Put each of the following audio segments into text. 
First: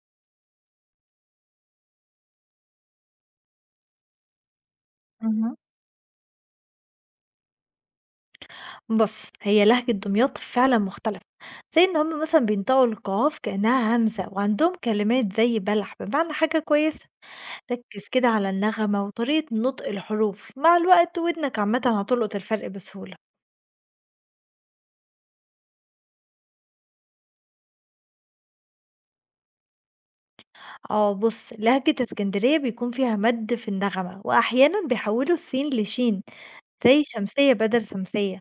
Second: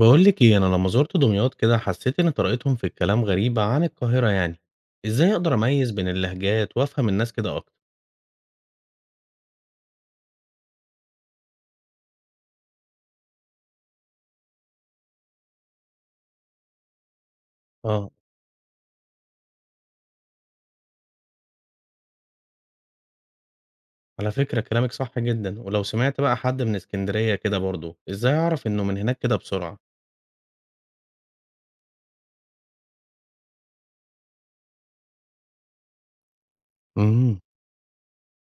بقول لك ايه؟ انا لما زرت دمياط كده حسيت ان طريقتهم في الكلام غريبة عن القاهرة، يعني ازاي اقدر اهم. اميز بين اللهجات وافهم الناس كده اكتر؟ بُص، هي لهجة دمياط فعلًا مختلفة، زي إن هم مثلًا بينطقوا القاف كأنها همزة، وعندهم كلمات زي بلح بمعنى حاجة كويسة، ركّز اه، كده على النغمة وطريقة نطق الحروف، مع الوقت ودنك عامةً هتلقط الفرق بسهولة. على فكرة كلامك صح جدا، ولو سمعت بقى حد من اسكندرية كده برضو، ازاي اعرف انه من هناك كده بسرعة؟ آه بُص، لهجة إسكندرية بيكون فيها مَدّ في النغمة، وأحيانًا بيحوّلوا السين لشين زي امم. شمسية بدل سمسية،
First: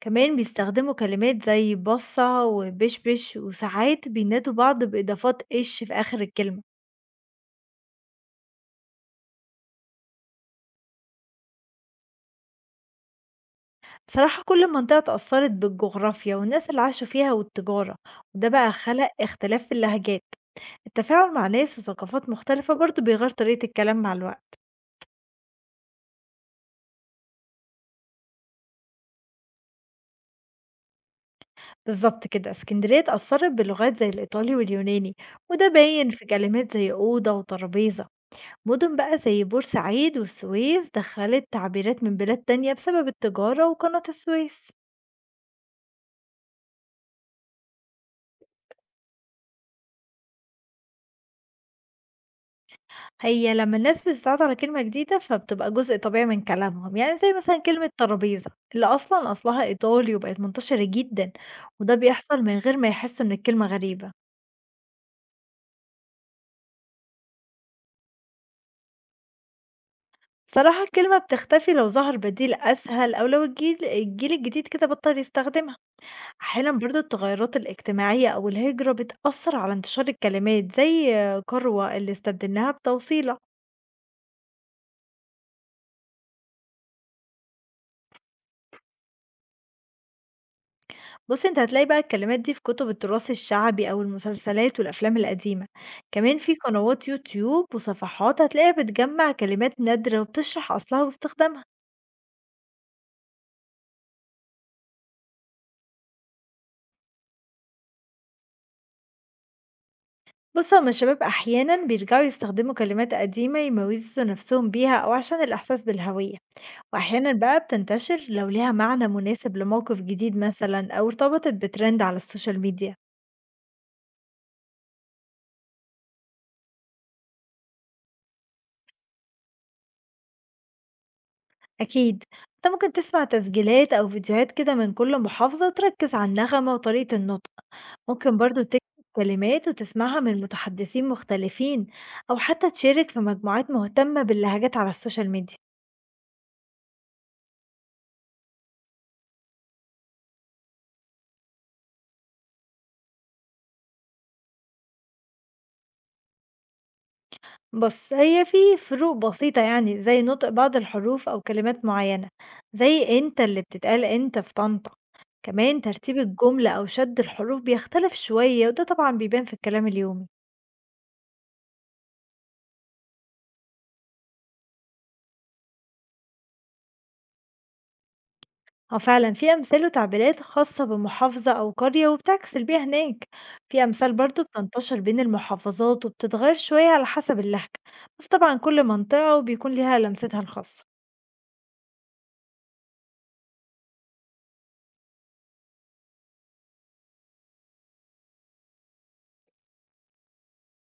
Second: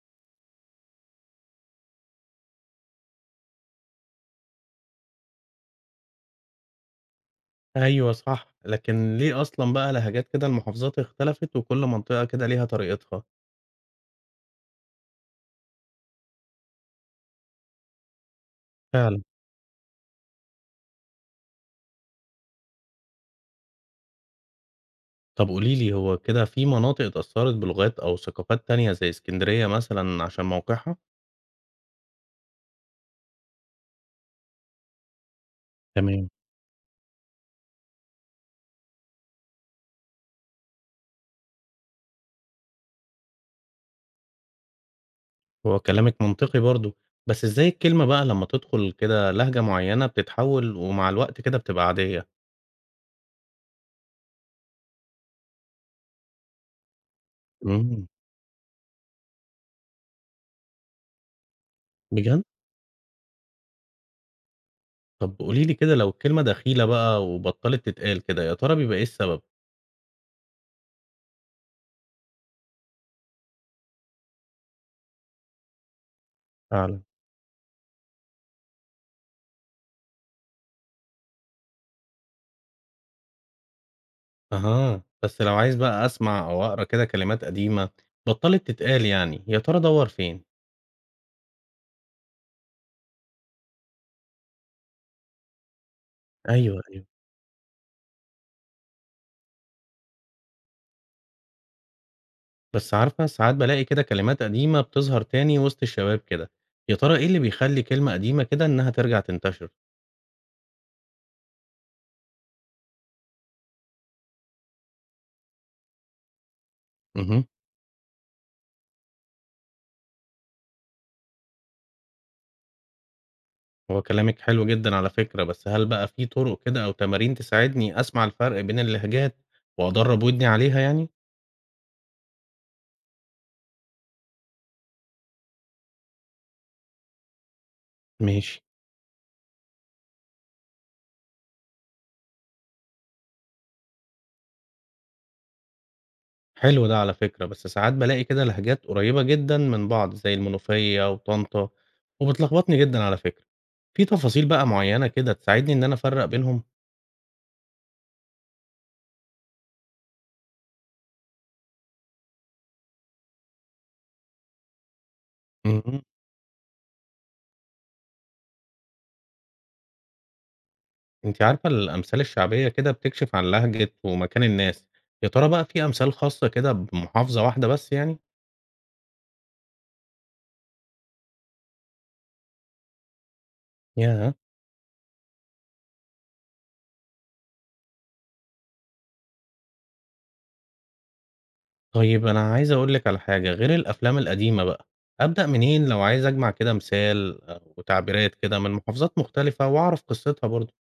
كمان بيستخدموا كلمات زي بَصّة وبشبش، وساعات بينادوا بعض بإضافات إش في آخر الكلمة. ايوه صح، لكن ليه اصلا بقى لهجات كده المحافظات اختلفت، وكل منطقة كده ليها طريقتها؟ بصراحة كل منطقة اتأثرت بالجغرافيا والناس اللي عاشوا فيها والتجارة، وده بقى خلق فعلا. اختلاف في اللهجات. التفاعل مع ناس وثقافات مختلفة برضو بيغير طريقة الكلام مع الوقت. طب قولي لي، هو كده في مناطق اتأثرت بلغات او ثقافات تانية زي اسكندرية مثلا عشان موقعها؟ بالظبط كده، اسكندرية اتأثرت بلغات زي الإيطالي واليوناني، وده باين في تمام. كلمات زي أوضة وترابيزة. مدن بقى زي بورسعيد والسويس دخلت تعبيرات من بلاد تانية بسبب التجارة وقناة السويس. هو كلامِك منطقي برضه، بس إزاي الكلمة بقى لمّا تدخل كده لهجة معيّنة بتتحول ومع الوقت كده بتبقى عادية؟ هي لمّا الناس بتتعود على كلمة جديدة، فبتبقى جزء طبيعي من كلامهم، يعني زي مثلًا كلمة إمم. ترابيزة، اللي أصلًا أصلها إيطالي وبقت منتشرة جدًا، وده بيحصل بجد؟ من غير ما يحسوا إن الكلمة غريبة. طب قولي لي كده، لو الكلمة دخيلة بقى وبطّلت تتقال كده، يا ترى بيبقى إيه السبب؟ بصراحة الكلمة بتختفي لو ظهر بديل أسهل أو لو الجيل الجديد كده بطل يستخدمها. أحيانًا برضه فعلًا. التغيرات الاجتماعية أو الهجرة بتأثر على انتشار الكلمات، زي كروة اللي استبدلناها بتوصيلة. أها، بس لو عايز بقى أسمع أو أقرا كده كلمات قديمة بطّلت تتقال يعني، يا ترى أدوّر فين؟ بُصّي، أنت هتلاقي بقى الكلمات دي في كُتب التراث الشعبي أو المسلسلات والأفلام القديمة، كمان في أيوه، أيوه. قنوات يوتيوب وصفحات هتلاقيها بتجمّع كلمات نادرة وبتشرح أصلها واستخدامها. بس عارفة ساعات بالاقي كده كلمات قديمة بتظهر تاني وسط الشباب كده، يا ترى إيه اللي بيخلّي كلمة قديمة كده إنها ترجع تنتشر؟ بُص، هُم الشباب أحيانًا بيرجعوا يستخدموا كلمات قديمة يميّزوا نفسهم بيها أو عشان الإحساس بالهوية، وأحيانًا اهم. بقى بتنتشر لو ليها معنى مناسب لموقف جديد مثلًا أو ارتبطت بtrend على السوشيال ميديا. هو كلامِك حلو جدًا على فكرة، بس هل بقى في طُرق كده أو تمارين تساعدني أسمع الفرق بين اللهجات وأدرّب ودني عليها يعني؟ أكيد، أنت ممكن تسمع تسجيلات أو فيديوهات كده من كل محافظة وتركز على النغمة وطريقة النطق. ممكن ماشي. برضو تكتب كلمات وتسمعها من متحدثين مختلفين، أو حتى تشارك في مجموعات مهتمة باللهجات على السوشيال ميديا. حلو ده على فكرة، بس ساعات بالاقي كده لهجات قريبة جدًا من بعض زي المنوفية وطنطا، وبتلخبطني جدًا على فكرة. في تفاصيل بقى معيّنة كده تساعدني إن أنا أفرّق بينهم؟ بص، هي في فروق بسيطة يعني زي نطق بعض الحروف أو كلمات معينة، زي أنت اللي بتتقال أنت في طنطا. كمان اهم. ترتيب الجملة أو شد الحروف بيختلف شوية، وده طبعا بيبان في الكلام اليومي. أنتِ عارفة الأمثال الشعبية كده بتكشف عن لهجة ومكان الناس، يا ترى بقى في أمثال خاصة كده بمحافظة واحدة بس يعني؟ اه فعلا، في أمثال وتعبيرات خاصة بمحافظة أو قرية وبتعكس البيئة هناك. في أمثال ياه! برضو بتنتشر بين المحافظات وبتتغير شوية على حسب اللهجة، بس طبعا كل منطقة وبيكون ليها لمستها الخاصة. طيب أنا عايز أقول لِك على حاجة، غير الأفلام القديمة بقى، أبدأ منين لو عايز أجمع كده مثال آه، وتعبيرات كده من محافظات مختلفة وأعرف قصتها برضه؟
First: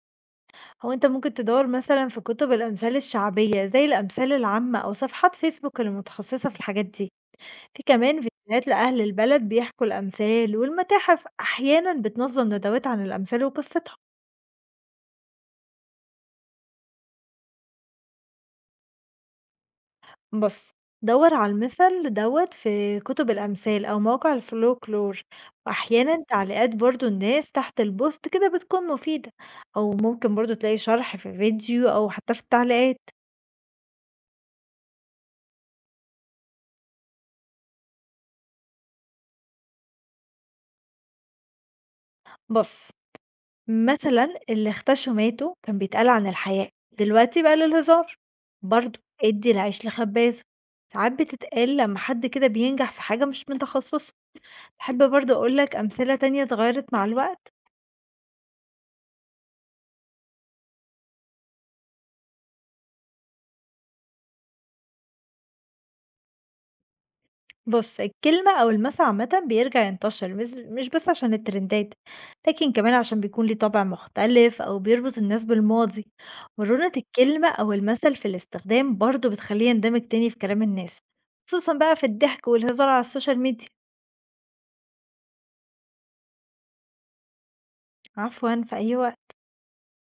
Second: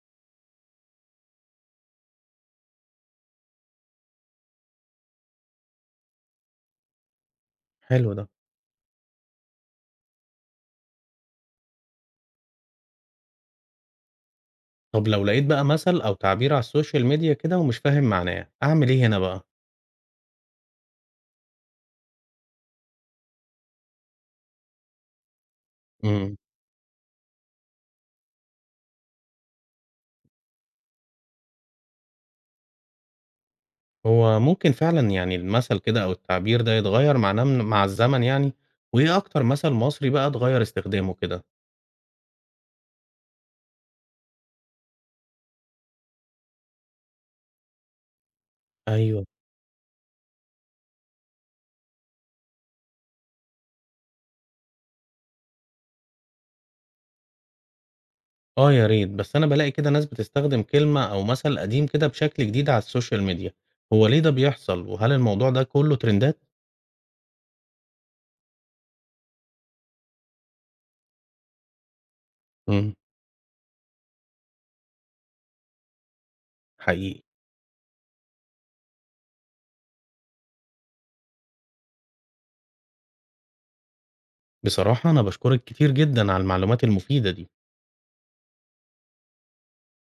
هو أنت ممكن تدور مثلا في كتب الأمثال الشعبية زي الأمثال العامة أو صفحات فيسبوك المتخصصة في الحاجات دي. في حلو كمان ده. فيديوهات لأهل البلد بيحكوا الأمثال، والمتاحف أحيانا بتنظم ندوات عن الأمثال وقصتها. طب لو لقيت بقى مثل أو تعبير على السوشيال ميديا كده ومش فاهم معناه، أعمل إيه هنا بقى؟ بُص، دَوّر على المِثَل دوّة في كُتب الأمثال أو مواقع الFolklore، وأحيانًا إمم. تعليقات برضه الناس تحت الpost كده بتكون مفيدة، أو ممكن برضه تلاقي شرح في فيديو أو حتى في التعليقات. هو ممكن فعلًا يعني المثل كده أو التعبير ده يتغير معناه مع الزمن يعني؟ وإيه أكتر مثل مصري بقى اتغير استخدامه كده؟ بُص، مثلًا اللي اختشوا ماتوا كان بيتقال عن الحياء، دلوقتي بقى للهزار. برضه أيوه. ادّي العيش لخبازه، ساعات بتتقال لمّا حد كده بينجح في حاجة مش من تخصصه. تحب برضه أقول لك أمثلة تانية اتغيّرت مع الوقت؟ آه يا ريت، بس أنا بالاقي كده ناس بتستخدم كلمة أو مثل قديم كده بشكل جديد على السوشيال ميديا، هو ليه ده بيحصل وهل الموضوع ده كله ترندات؟ بُص، الكلمة أو المثل عامةً بيرجع ينتشر مش بس عشان الترندات، لكن كمان امم. عشان بيكون ليه طابع مختلف أو بيربط الناس بالماضي. مرونة حقيقي. الكلمة أو المثل في الاستخدام برضه بتخلّيه يندمج تاني في كلام الناس، خصوصًا بقى في الضحك والهزار على السوشيال ميديا. بصراحة أنا بشكرك كتير جدا على المعلومات المفيدة دي. عفوًا، في أي وقت.